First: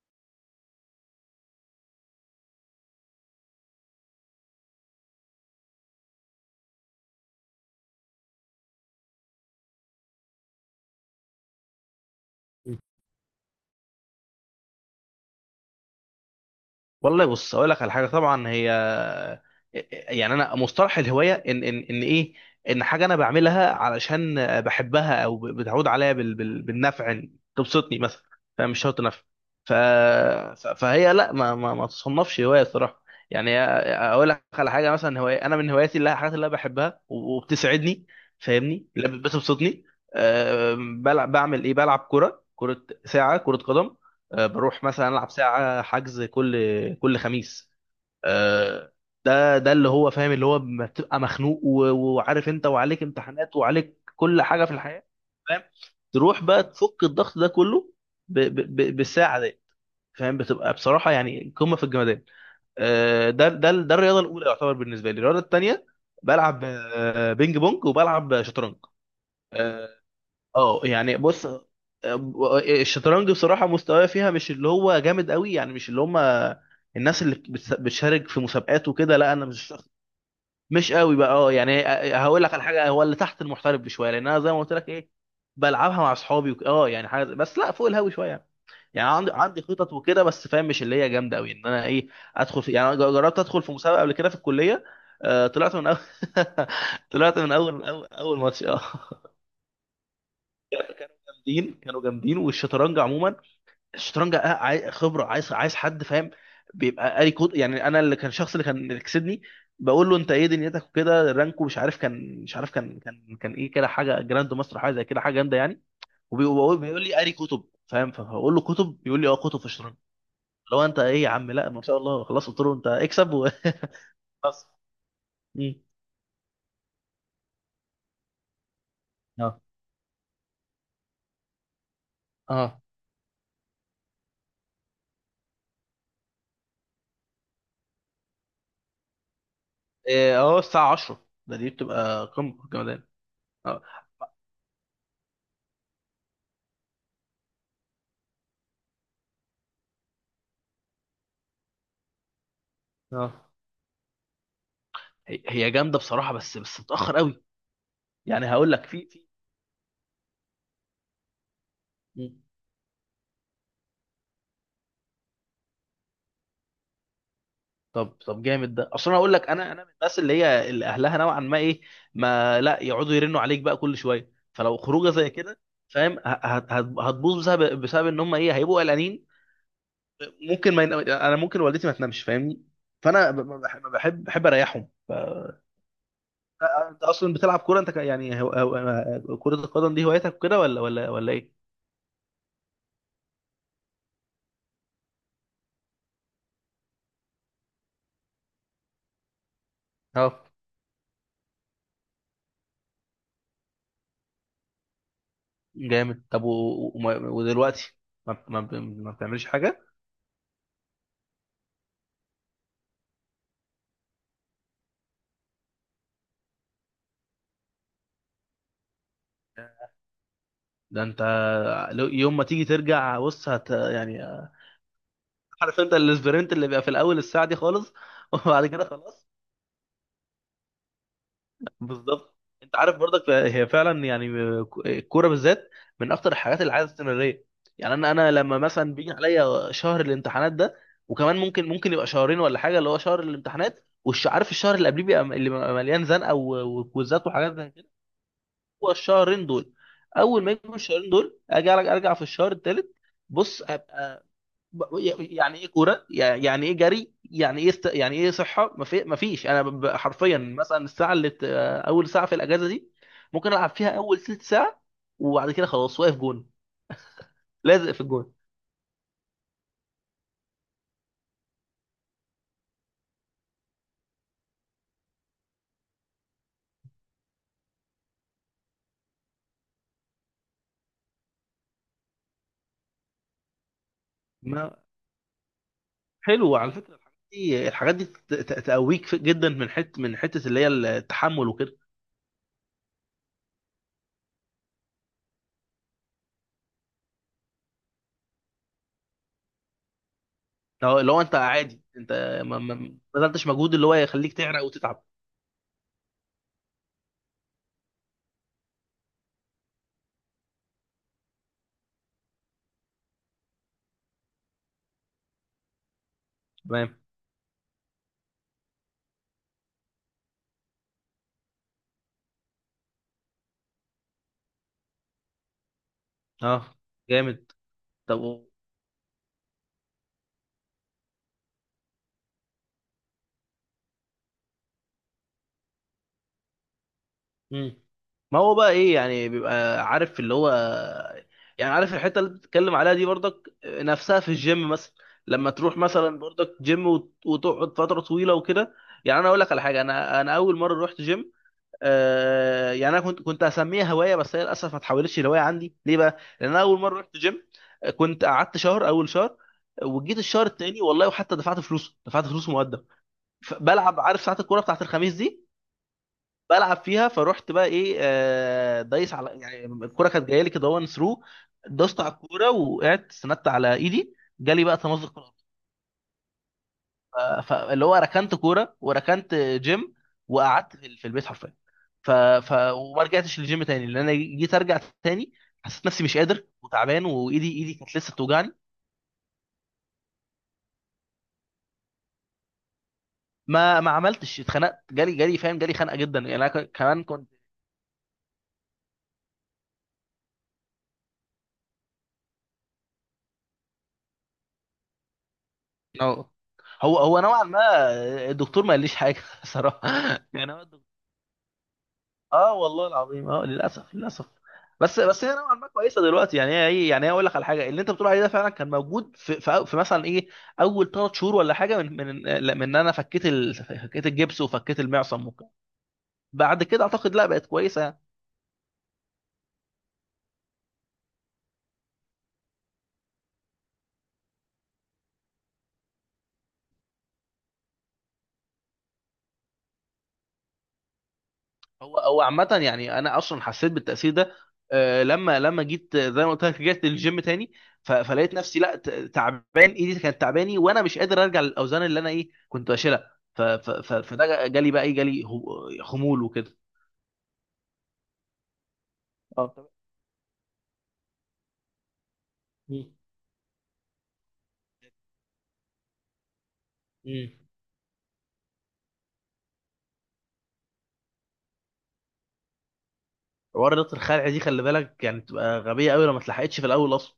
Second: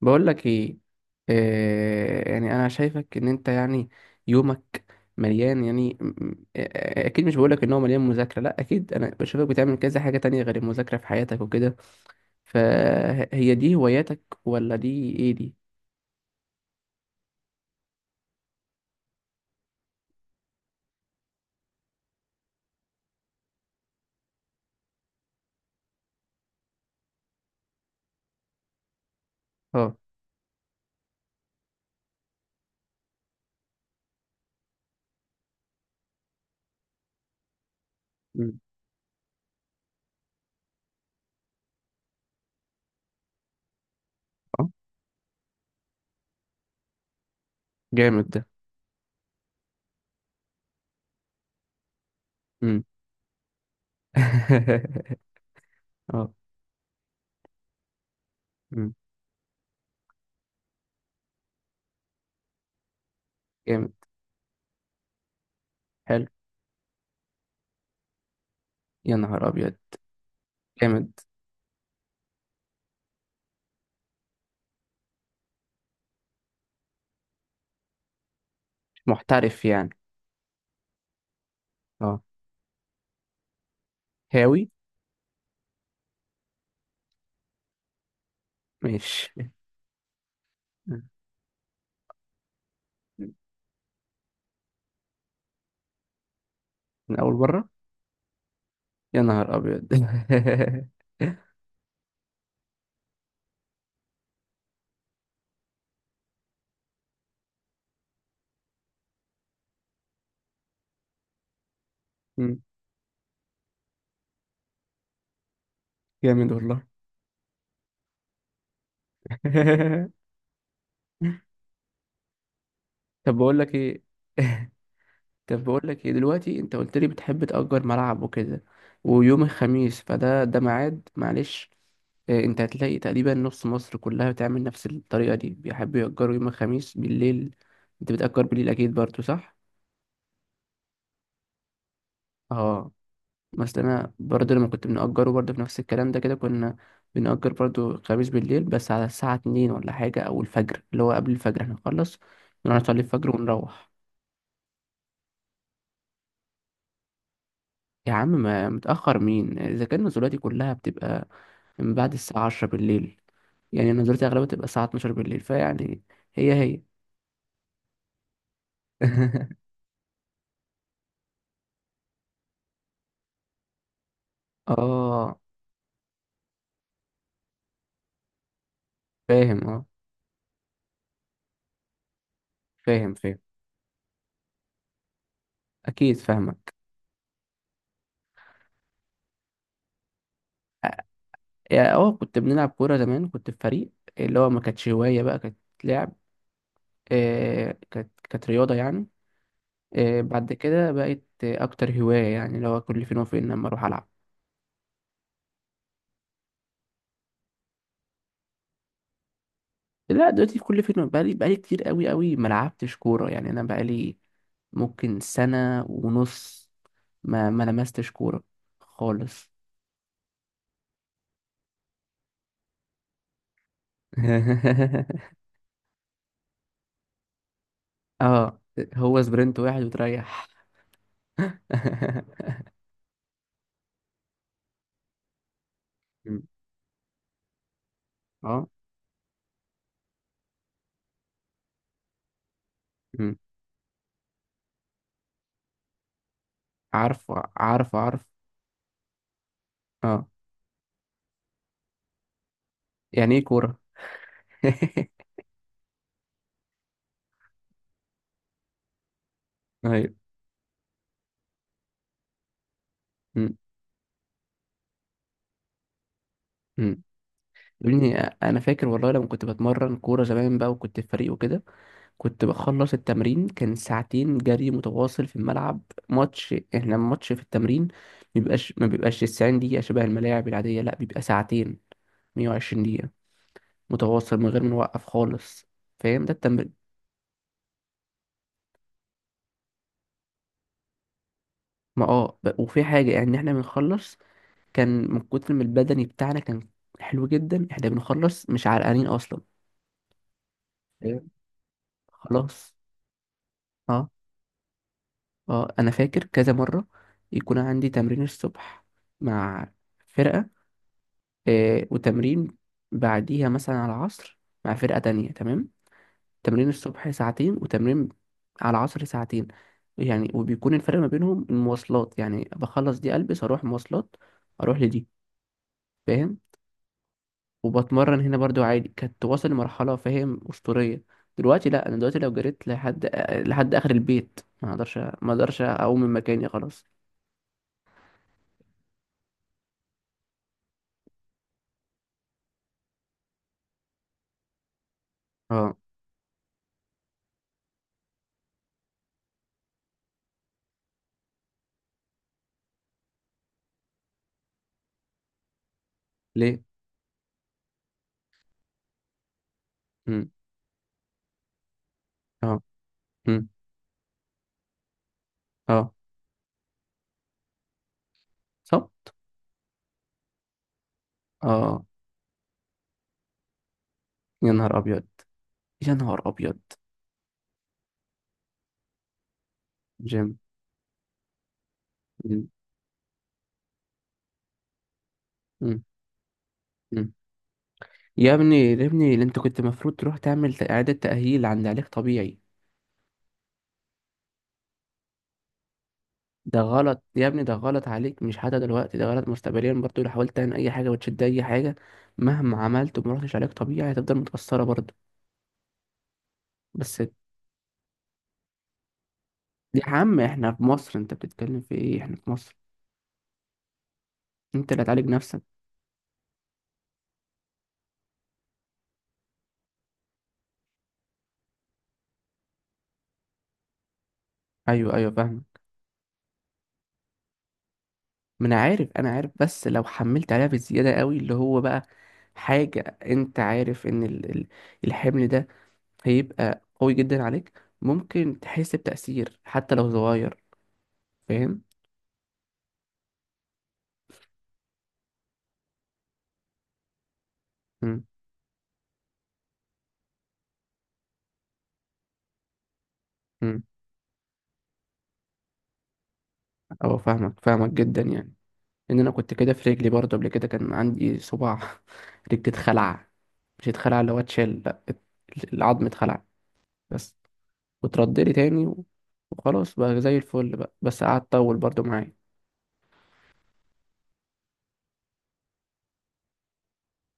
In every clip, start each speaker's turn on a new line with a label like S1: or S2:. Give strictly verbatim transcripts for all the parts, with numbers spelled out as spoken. S1: بقول لك ايه. آه يعني انا شايفك ان انت، يعني يومك مليان، يعني م- م- آه، آه، اكيد مش بقول لك ان هو مليان مذاكره، لا اكيد انا بشوفك بتعمل كذا حاجه تانية غير المذاكره في حياتك وكده.
S2: م.
S1: فهي دي هواياتك ولا دي ايه دي؟
S2: والله بص اقول لك على حاجه. طبعا هي يعني انا مصطلح الهوايه ان ان ان ايه، ان حاجه انا بعملها علشان بحبها او بتعود عليا بال... بال... بالنفع، إن تبسطني مثلا، فمش شرط نفع. ف...
S1: اه.
S2: ف- فهي لا ما ما, ما تصنفش هوايه الصراحه. يعني اقول لك على حاجه، مثلا هوايه، انا من هواياتي اللي هي الحاجات اللي انا بحبها وبتسعدني،
S1: مم.
S2: فاهمني؟ اللي بتبسطني. أه بلعب، بعمل ايه؟ بلعب كره، كره ساعه كره قدم. آه،
S1: اه.
S2: بروح مثلا العب ساعه حجز كل كل خميس.
S1: جامد ده.
S2: آه، ده ده اللي هو فاهم، اللي هو ما بتبقى مخنوق و- وعارف انت
S1: مم.
S2: وعليك امتحانات وعليك كل حاجه في الحياه، فاهم؟
S1: اه.
S2: تروح بقى تفك الضغط ده كله ب ب
S1: مم.
S2: ب بالساعه دي. فاهم؟ بتبقى بصراحه يعني قمه في الجمدان. آه، ده ده
S1: جامد.
S2: ده الرياضه الاولى يعتبر بالنسبه لي. الرياضه الثانيه
S1: حلو.
S2: بلعب آه، بينج بونج، وبلعب آه، شطرنج.
S1: يا نهار ابيض.
S2: آه، اه
S1: جامد.
S2: يعني بص، آه، الشطرنج بصراحة مستواي فيها مش اللي هو جامد قوي، يعني مش اللي هم الناس اللي بتس- بتشارك في مسابقات وكده، لا انا
S1: محترف
S2: مش
S1: يعني.
S2: مش قوي بقى. اه يعني آه، آه،
S1: اه.
S2: هقول لك على حاجة، هو اللي تحت المحترف بشوية، لان انا زي ما
S1: هاوي.
S2: قلت لك ايه، بلعبها مع اصحابي وك- اه يعني حاجة، بس لا فوق الهاوي شوية يعني. يعني عندي
S1: ماشي.
S2: عندي خطط وكده، بس فاهم مش اللي هي جامدة قوي ان انا ايه، ادخل في، يعني أنا جربت ادخل في مسابقة قبل كده في الكلية. آه، طلعت من اول
S1: من اول
S2: طلعت من
S1: مره.
S2: اول اول, أول ماتش اه.
S1: يا نهار ابيض.
S2: جامدين، كانوا جامدين. والشطرنج عموما، الشطرنج آه، عاي- خبره، عايز عايز حد فاهم، بيبقى قاري كود. يعني انا اللي كان، الشخص اللي كان اللي كسبني، بقول له انت ايه دنيتك وكده، رانكو مش عارف، كان مش
S1: مم.
S2: عارف، كان كان كان ايه كده، حاجه جراند ماستر حاجه زي كده، حاجه جامده يعني.
S1: جامد
S2: وبيقول
S1: والله.
S2: بيقول لي قاري كتب، فاهم؟ فبقول له كتب؟ بيقول لي اه، كتب في الشطرنج. لو انت ايه يا عم؟ لا ما شاء الله، خلاص قلت له انت اكسب
S1: طب
S2: وخلاص
S1: بقول لك ايه. طب
S2: مم.
S1: بقول لك ايه دلوقتي، انت قلت لي بتحب تأجر ملعب وكده، ويوم
S2: اه
S1: الخميس فده ده ميعاد، معلش إيه، انت
S2: اه
S1: هتلاقي تقريبا نص مصر كلها بتعمل نفس الطريقة دي، بيحبوا يأجروا يوم الخميس بالليل. انت بتأجر بالليل اكيد برضو، صح؟
S2: إيه، اه الساعه عشرة، ده دي بتبقى قمه في
S1: اه.
S2: الجمدان. اه
S1: مثلا انا برضو لما كنت بنأجره برضو في نفس الكلام ده كده، كنا بنأجر برضو الخميس بالليل، بس على الساعة اتنين ولا حاجة، او الفجر، اللي هو قبل الفجر احنا نخلص نروح نصلي الفجر
S2: اه
S1: ونروح.
S2: هي هي جامده بصراحه، بس بس متاخر قوي.
S1: يا عم
S2: يعني
S1: ما
S2: هقول لك في
S1: متأخر
S2: في
S1: مين؟ إذا كان نزولاتي كلها بتبقى من بعد
S2: مم.
S1: الساعة عشرة بالليل، يعني نزولاتي أغلبها بتبقى الساعة اتناشر بالليل، فيعني هي هي
S2: طب طب جامد ده. اصل انا هقول لك، انا انا من الناس اللي هي اللي اهلها نوعا ما ايه، ما لا يقعدوا يرنوا عليك بقى كل شويه. فلو خروجه زي
S1: اه
S2: كده، فاهم ه- هت- هت- هتبوظ، بسبب بسبب ان هم ايه، هيبقوا قلقانين.
S1: فاهم. اه
S2: ممكن ما ين- انا ممكن والدتي ما تنامش، فاهمني؟
S1: فاهم
S2: فانا ب-
S1: فاهم.
S2: ب- بحب بحب بحب اريحهم. ف-
S1: أكيد فاهمك.
S2: انت اصلا بتلعب كوره انت، ك- يعني هو، هو كره القدم دي هوايتك كده، ولا ولا ولا ايه؟
S1: يعني اه، كنت بنلعب كورة زمان، كنت في فريق، اللي هو ما كانتش هواية بقى، كانت لعب. آه كانت كانت رياضة يعني. آه
S2: اه
S1: بعد كده بقت آه، أكتر هواية، يعني اللي هو كل فين وفين لما أروح ألعب.
S2: جامد. طب و... وما- ودلوقتي ما... ما... ب- ما بتعملش حاجة؟
S1: لا دلوقتي في كل فيلم، بقالي بقالي كتير قوي قوي ما لعبتش كورة، يعني انا بقالي ممكن سنة ونص ما ما لمستش كورة خالص.
S2: ده انت لو- يوم ما تيجي ترجع بص هت... يعني عارف انت الاسبرنت اللي بيبقى في الاول الساعة دي خالص
S1: اه.
S2: وبعد كده
S1: هو
S2: خلاص.
S1: سبرنت واحد وتريح.
S2: بالظبط. انت عارف برضك هي فعلا يعني الكورة بالذات من اكتر
S1: مم.
S2: الحاجات اللي عايزة استمرارية. يعني انا انا لما
S1: اه.
S2: مثلا بيجي عليا شهر الامتحانات ده، وكمان ممكن ممكن يبقى شهرين ولا حاجة، اللي هو شهر
S1: مم.
S2: الامتحانات وعارف الشهر اللي قبليه بيبقى، اللي بيبقى مليان زنقة و- وكويزات
S1: عارفه
S2: وحاجات زي كده،
S1: عارفه عارف.
S2: هو الشهرين دول،
S1: اه
S2: اول ما يجوا الشهرين دول اجي ارجع، ارجع في الشهر الثالث.
S1: يعني ايه
S2: بص
S1: كورة.
S2: ابقى ب- يعني ايه كوره، يعني ايه جري، يعني ايه است... يعني ايه صحه، ما في... ما فيش. انا ب... ب-
S1: ايوه.
S2: حرفيا مثلا الساعه اللي بت... اول ساعه في الاجازه دي ممكن
S1: مم.
S2: العب فيها اول ثلث ساعه، وبعد كده خلاص واقف جون،
S1: مم. يا
S2: لازق في
S1: ابني
S2: الجون.
S1: انا فاكر والله لما كنت بتمرن كورة زمان بقى وكنت في فريق وكده، كنت بخلص التمرين كان ساعتين جري متواصل في الملعب. ماتش، احنا الماتش في التمرين مبيبقاش ما بيبقاش تسعين دقيقة شبه الملاعب العادية، لا بيبقى ساعتين، ميه وعشرين دقيقة متواصل من غير
S2: ما
S1: ما نوقف خالص. فاهم ده
S2: حلو على
S1: التمرين؟
S2: فكره، الحاجات دي، الحاجات دي ت- ت- تقويك في- جدا من حته، من حته اللي هي التحمل وكده.
S1: ما اه ب- وفي حاجة يعني، احنا بنخلص كان من كتر ما البدني بتاعنا كان حلو جدا، احنا بنخلص مش عرقانين اصلا.
S2: لو
S1: ايه.
S2: لو
S1: طب
S2: انت عادي انت ما ما
S1: خلاص.
S2: ما بذلتش مجهود اللي هو
S1: اه.
S2: يخليك تعرق وتتعب.
S1: اه انا فاكر كذا مرة يكون عندي تمرين الصبح مع فرقة، آه، وتمرين بعديها مثلا على العصر مع فرقة تانية، تمام. تمرين
S2: تمام.
S1: الصبح ساعتين، وتمرين على العصر ساعتين، يعني وبيكون الفرق ما بينهم المواصلات، يعني بخلص دي ألبس أروح مواصلات، أروح لدي، فاهم.
S2: اه جامد.
S1: وبتمرن
S2: طب
S1: هنا
S2: و-
S1: برضو عادي، كانت واصل لمرحلة فاهم أسطورية. دلوقتي لا، أنا دلوقتي لو جريت لحد لحد آخر البيت ما أقدرش، ما أقدرش أقوم من مكاني خلاص.
S2: مم. ما هو بقى ايه يعني، بيبقى عارف اللي هو، يعني عارف الحته اللي بتتكلم عليها دي برضك نفسها في الجيم مثلا، لما
S1: اه.
S2: تروح مثلا برضك جيم وت- وتقعد فتره طويله وكده. يعني انا اقول لك على حاجه، انا انا اول مره رحت جيم، آه يعني انا كنت كنت هسميها هوايه، بس هي للاسف ما اتحولتش لهوايه عندي. ليه بقى؟ لان
S1: ليه؟
S2: انا اول مره رحت جيم آه، كنت قعدت شهر، اول شهر، وجيت
S1: مم.
S2: الشهر التاني والله، وحتى دفعت فلوسه، دفعت فلوسه
S1: اه.
S2: مقدم.
S1: مم.
S2: ف- بلعب، عارف ساعات الكوره بتاعت الخميس دي،
S1: اه.
S2: بلعب فيها. فروحت بقى ايه، آه،
S1: صح؟
S2: دايس على، يعني الكوره كانت جايه لي كده، وان ثرو
S1: اه.
S2: دوست على الكوره، وقعدت استندت على ايدي،
S1: يا
S2: جالي بقى
S1: نهار أبيض.
S2: تمزق في الأرض.
S1: يا نهار أبيض.
S2: ف- فاللي هو ركنت كوره وركنت جيم،
S1: جيم.
S2: وقعدت في في البيت حرفيا. ف...
S1: مم.
S2: ف... وما رجعتش للجيم تاني، لان انا جيت ارجع تاني
S1: مم.
S2: حسيت نفسي مش قادر وتعبان،
S1: مم.
S2: وايدي ايدي كانت لسه
S1: يا
S2: بتوجعني.
S1: ابني يا ابني اللي انت كنت المفروض تروح تعمل ت- إعادة تأهيل عند علاج طبيعي.
S2: ما ما عملتش. اتخنقت، جالي جالي فاهم؟ جالي خنقه جدا. يعني انا
S1: ده
S2: ك-
S1: غلط
S2: كمان
S1: يا
S2: كنت،
S1: ابني، ده غلط عليك، مش حتى دلوقتي، ده غلط مستقبليا برضو لو حاولت تعمل أي حاجة وتشد أي حاجة، مهما عملت وما رحتش علاج طبيعي هتفضل متأثرة برضو.
S2: هو
S1: بس.
S2: هو نوعا ما الدكتور ما قاليش حاجه صراحه.
S1: يا عم احنا
S2: يعني
S1: في
S2: هو،
S1: مصر، انت بتتكلم في ايه؟ احنا في
S2: اه
S1: مصر،
S2: والله العظيم، اه للاسف للاسف
S1: انت اللي
S2: بس
S1: هتعالج
S2: بس هي
S1: نفسك.
S2: نوعا ما كويسه دلوقتي، يعني هي ايه، يعني هي اقول لك على حاجه، اللي انت بتقول عليه ده فعلا كان موجود في في, في مثلا ايه، اول ثلاث شهور ولا حاجه من من من ان انا فكيت ال... فكيت الجبس وفكيت
S1: ايوه ايوه
S2: المعصم
S1: فاهم.
S2: وكده، بعد كده اعتقد لا بقت كويسه يعني.
S1: ما انا عارف، انا عارف بس لو حملت عليها بالزياده قوي، اللي هو بقى حاجه، انت عارف ان ال- ال- الحمل ده هيبقى قوي جدا عليك، ممكن تحس بتأثير حتى لو صغير. فاهم.
S2: هو هو عامة، يعني أنا أصلا حسيت بالتأثير ده. آه، لما لما جيت، آه، زي ما قلت لك رجعت للجيم تاني، ف-
S1: امم.
S2: فلقيت نفسي لا ت- تعبان، إيدي كانت تعباني، وأنا مش قادر أرجع للأوزان اللي أنا إيه كنت بشيلها. ف-
S1: امم.
S2: ف- ف- فده جالي بقى إيه، جالي هو- خمول وكده.
S1: اه فاهمك، فاهمك جدا يعني. ان انا كنت كده في
S2: اه
S1: رجلي برضه قبل كده، كان عندي صباع رجلي
S2: مم.
S1: اتخلع، مش اتخلع اللي هو اتشال، لا ات- العظم اتخلع بس،
S2: امم.
S1: وترد لي تاني، و- وخلاص بقى زي الفل بقى، بس قعد طول برضه معايا.
S2: حوار رياضة الخلع دي خلي بالك، يعني بتبقى غبية قوي لو ما اتلحقتش في الأول أصلا.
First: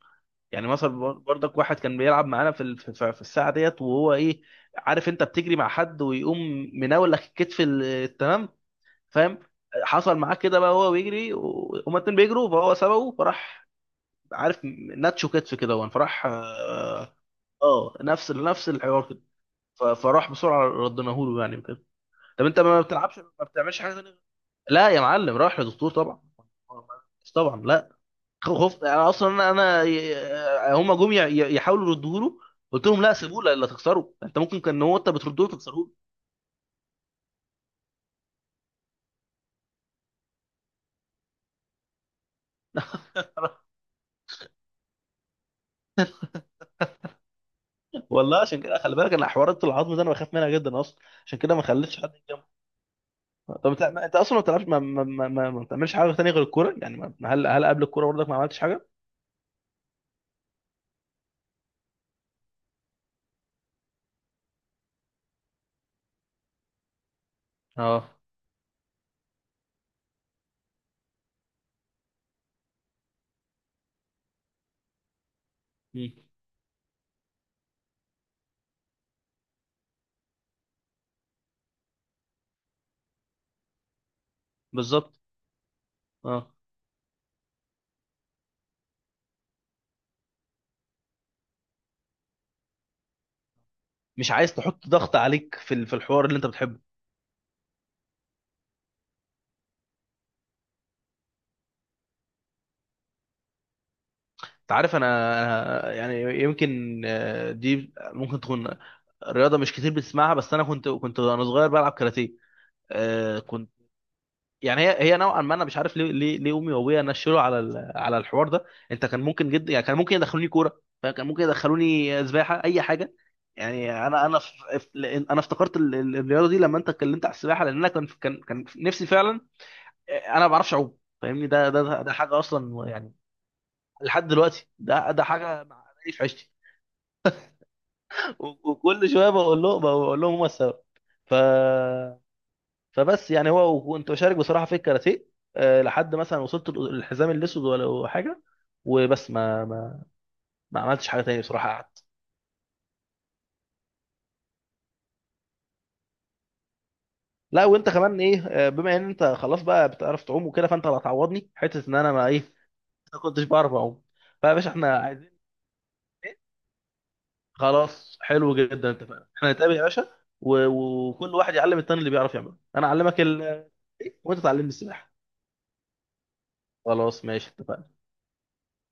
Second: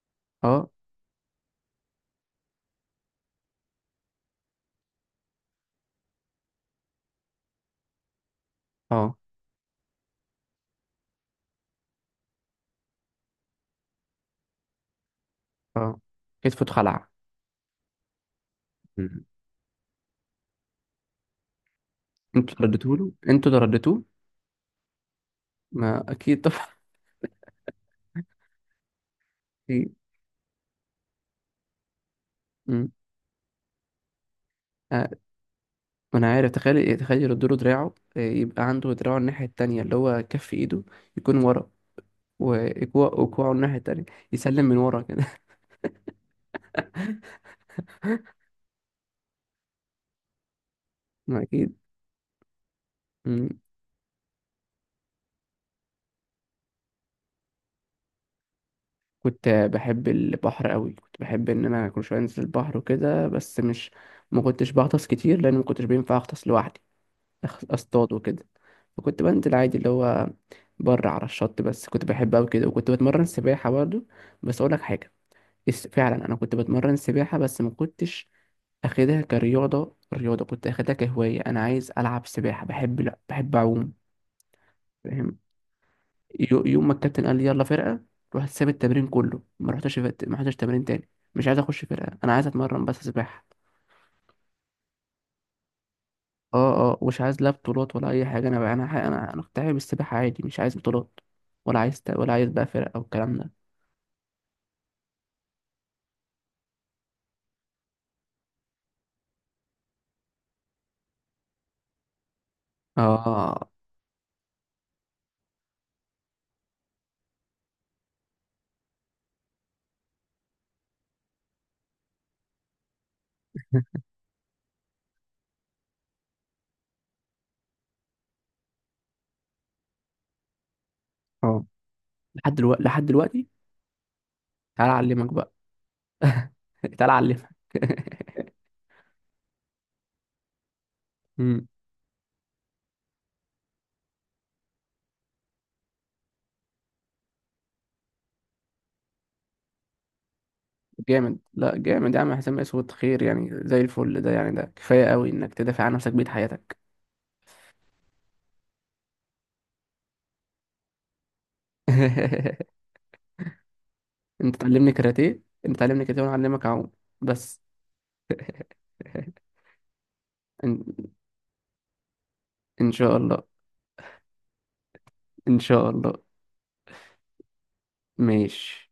S2: يعني
S1: اه.
S2: مثلا بر- برضك واحد كان بيلعب معانا في ال- في في- في الساعة ديت، وهو إيه عارف أنت بتجري مع حد ويقوم مناول لك الكتف ال- تمام،
S1: اه.
S2: فاهم؟ حصل معاه كده بقى، وهو بيجري و- هما الاتنين بيجروا فهو سبقه فراح، عارف، ناتشو كتف كده وان
S1: اه
S2: فراح
S1: كتفه اتخلع.
S2: اه، آه، نفس نفس الحوار كده.
S1: مم.
S2: ف- فراح بسرعه ردناه له يعني كده. طب
S1: انتوا
S2: انت
S1: اللي
S2: ما
S1: رديتوا له،
S2: بتلعبش، ما
S1: انتوا اللي
S2: بتعملش حاجه
S1: رديتوه.
S2: تانيه؟ لا يا معلم، راح لدكتور
S1: ما
S2: طبعا.
S1: اكيد طبعا.
S2: طبعا لا، خفت انا اصلا، انا
S1: اكيد.
S2: أنا- هما جم ي- يحاولوا يردوه له، قلت
S1: مم.
S2: لهم لا سيبوه، لا لا تكسره انت، ممكن كان هو
S1: آه،
S2: انت بتردوه تكسروه
S1: ما انا عارف. تخيل تخيل يردوا له دراعه، آه، يبقى عنده دراعه الناحيه التانية، اللي هو كف ايده يكون ورا، وكوعه وكوعه الناحيه التانية، يسلم من ورا كده.
S2: والله عشان كده خلي بالك، انا حوارات العظم ده انا بخاف منها جدا اصلا. عشان
S1: ما
S2: كده ما
S1: اكيد.
S2: خليتش حد.
S1: مم.
S2: طب انت ما- انت اصلا ما بتلعبش، ما, ما, ما, ما, ما بتعملش حاجه تانية غير الكوره يعني؟ ما ما- هل هل قبل الكوره برضك ما عملتش حاجه؟
S1: كنت بحب البحر قوي، كنت بحب ان انا كل شويه انزل البحر وكده، بس مش، ما كنتش بغطس كتير، لان ما كنتش بينفع اغطس لوحدي أخ-
S2: اه
S1: اصطاد وكده. فكنت بنزل عادي اللي هو بره على الشط، بس كنت بحب أوي كده، وكنت بتمرن سباحة برضه. بس أقولك حاجة، الس-
S2: مم.
S1: فعلا أنا كنت بتمرن سباحة بس ما كنتش أخدها كرياضة، رياضة كنت أخدها كهواية، أنا عايز ألعب سباحة، بحب لا بحب أعوم.
S2: بالظبط.
S1: فاهم.
S2: اه
S1: يو- يوم ما الكابتن قال لي يلا فرقة، رحت ساب التمرين كله، ما رحتش فت- ما رحتش تمرين تاني. مش عايز أخش فرقة، أنا عايز أتمرن بس سباحة.
S2: مش عايز تحط ضغط عليك في ال- في الحوار اللي انت بتحبه.
S1: اه اه مش عايز، لا بطولات ولا اي حاجه، انا بقى انا حي- انا انا كنت حابب السباحه عادي، مش عايز بطولات، ولا عايز ت- ولا عايز بقى فرق او الكلام ده.
S2: انت عارف انا، انا يعني يمكن، آه، دي ممكن تكون رياضه مش كتير بتسمعها، بس انا كنت كنت وانا صغير بلعب كاراتيه.
S1: اه.
S2: يعني هي هي نوعا ما، انا مش عارف ليه ليه ليه امي وابويا نشلوا على ال- على الحوار ده. انت كان ممكن جدا، يعني كان ممكن يدخلوني كوره، فكان ممكن يدخلوني سباحه، اي حاجه. يعني انا انا ف- ف- لأن انا افتكرت ال- ال- الرياضه دي لما انت اتكلمت على السباحه، لان انا كان كان كان نفسي فعلا، انا ما بعرفش اعوم فاهمني؟
S1: اه
S2: ده ده ده ده حاجه
S1: لحد دلوقتي،
S2: اصلا
S1: لحد
S2: يعني،
S1: دلوقتي.
S2: لحد دلوقتي،
S1: تعالى
S2: ده ده
S1: اعلمك بقى.
S2: حاجه مع- في عشتي
S1: تعالى اعلمك.
S2: و- وكل شويه بقول لهم، بقول لهم هم السبب. ف
S1: مم.
S2: فبس يعني، هو وكنت بشارك بصراحه في الكاراتيه، آه، لحد مثلا وصلت الحزام الاسود ولا حاجه، وبس ما ما, ما عملتش حاجه
S1: جامد،
S2: تاني بصراحه،
S1: لا
S2: قعدت.
S1: جامد يا عم، حسام اسود خير يعني زي الفل، ده يعني ده كفايه قوي انك تدافع عن نفسك بيت حياتك.
S2: لا وانت كمان ايه، آه، بما ان انت خلاص بقى بتعرف تعوم وكده، فانت اللي هتعوضني حته ان انا ما ايه، ما كنتش بعرف اعوم، فيا
S1: انت
S2: باشا
S1: تعلمني
S2: احنا عايزين.
S1: كاراتيه، انت تعلمني كاراتيه وانا اعلمك اعوم. بس.
S2: خلاص، حلو جدا، اتفقنا، احنا نتقابل يا باشا. و-
S1: ان،
S2: وكل واحد يعلم التاني اللي بيعرف يعمله، انا
S1: إن شاء
S2: اعلمك ال...
S1: الله.
S2: إيه، وانت تعلمني السباحه.
S1: ان شاء الله.
S2: خلاص ماشي اتفقنا.
S1: ماشي.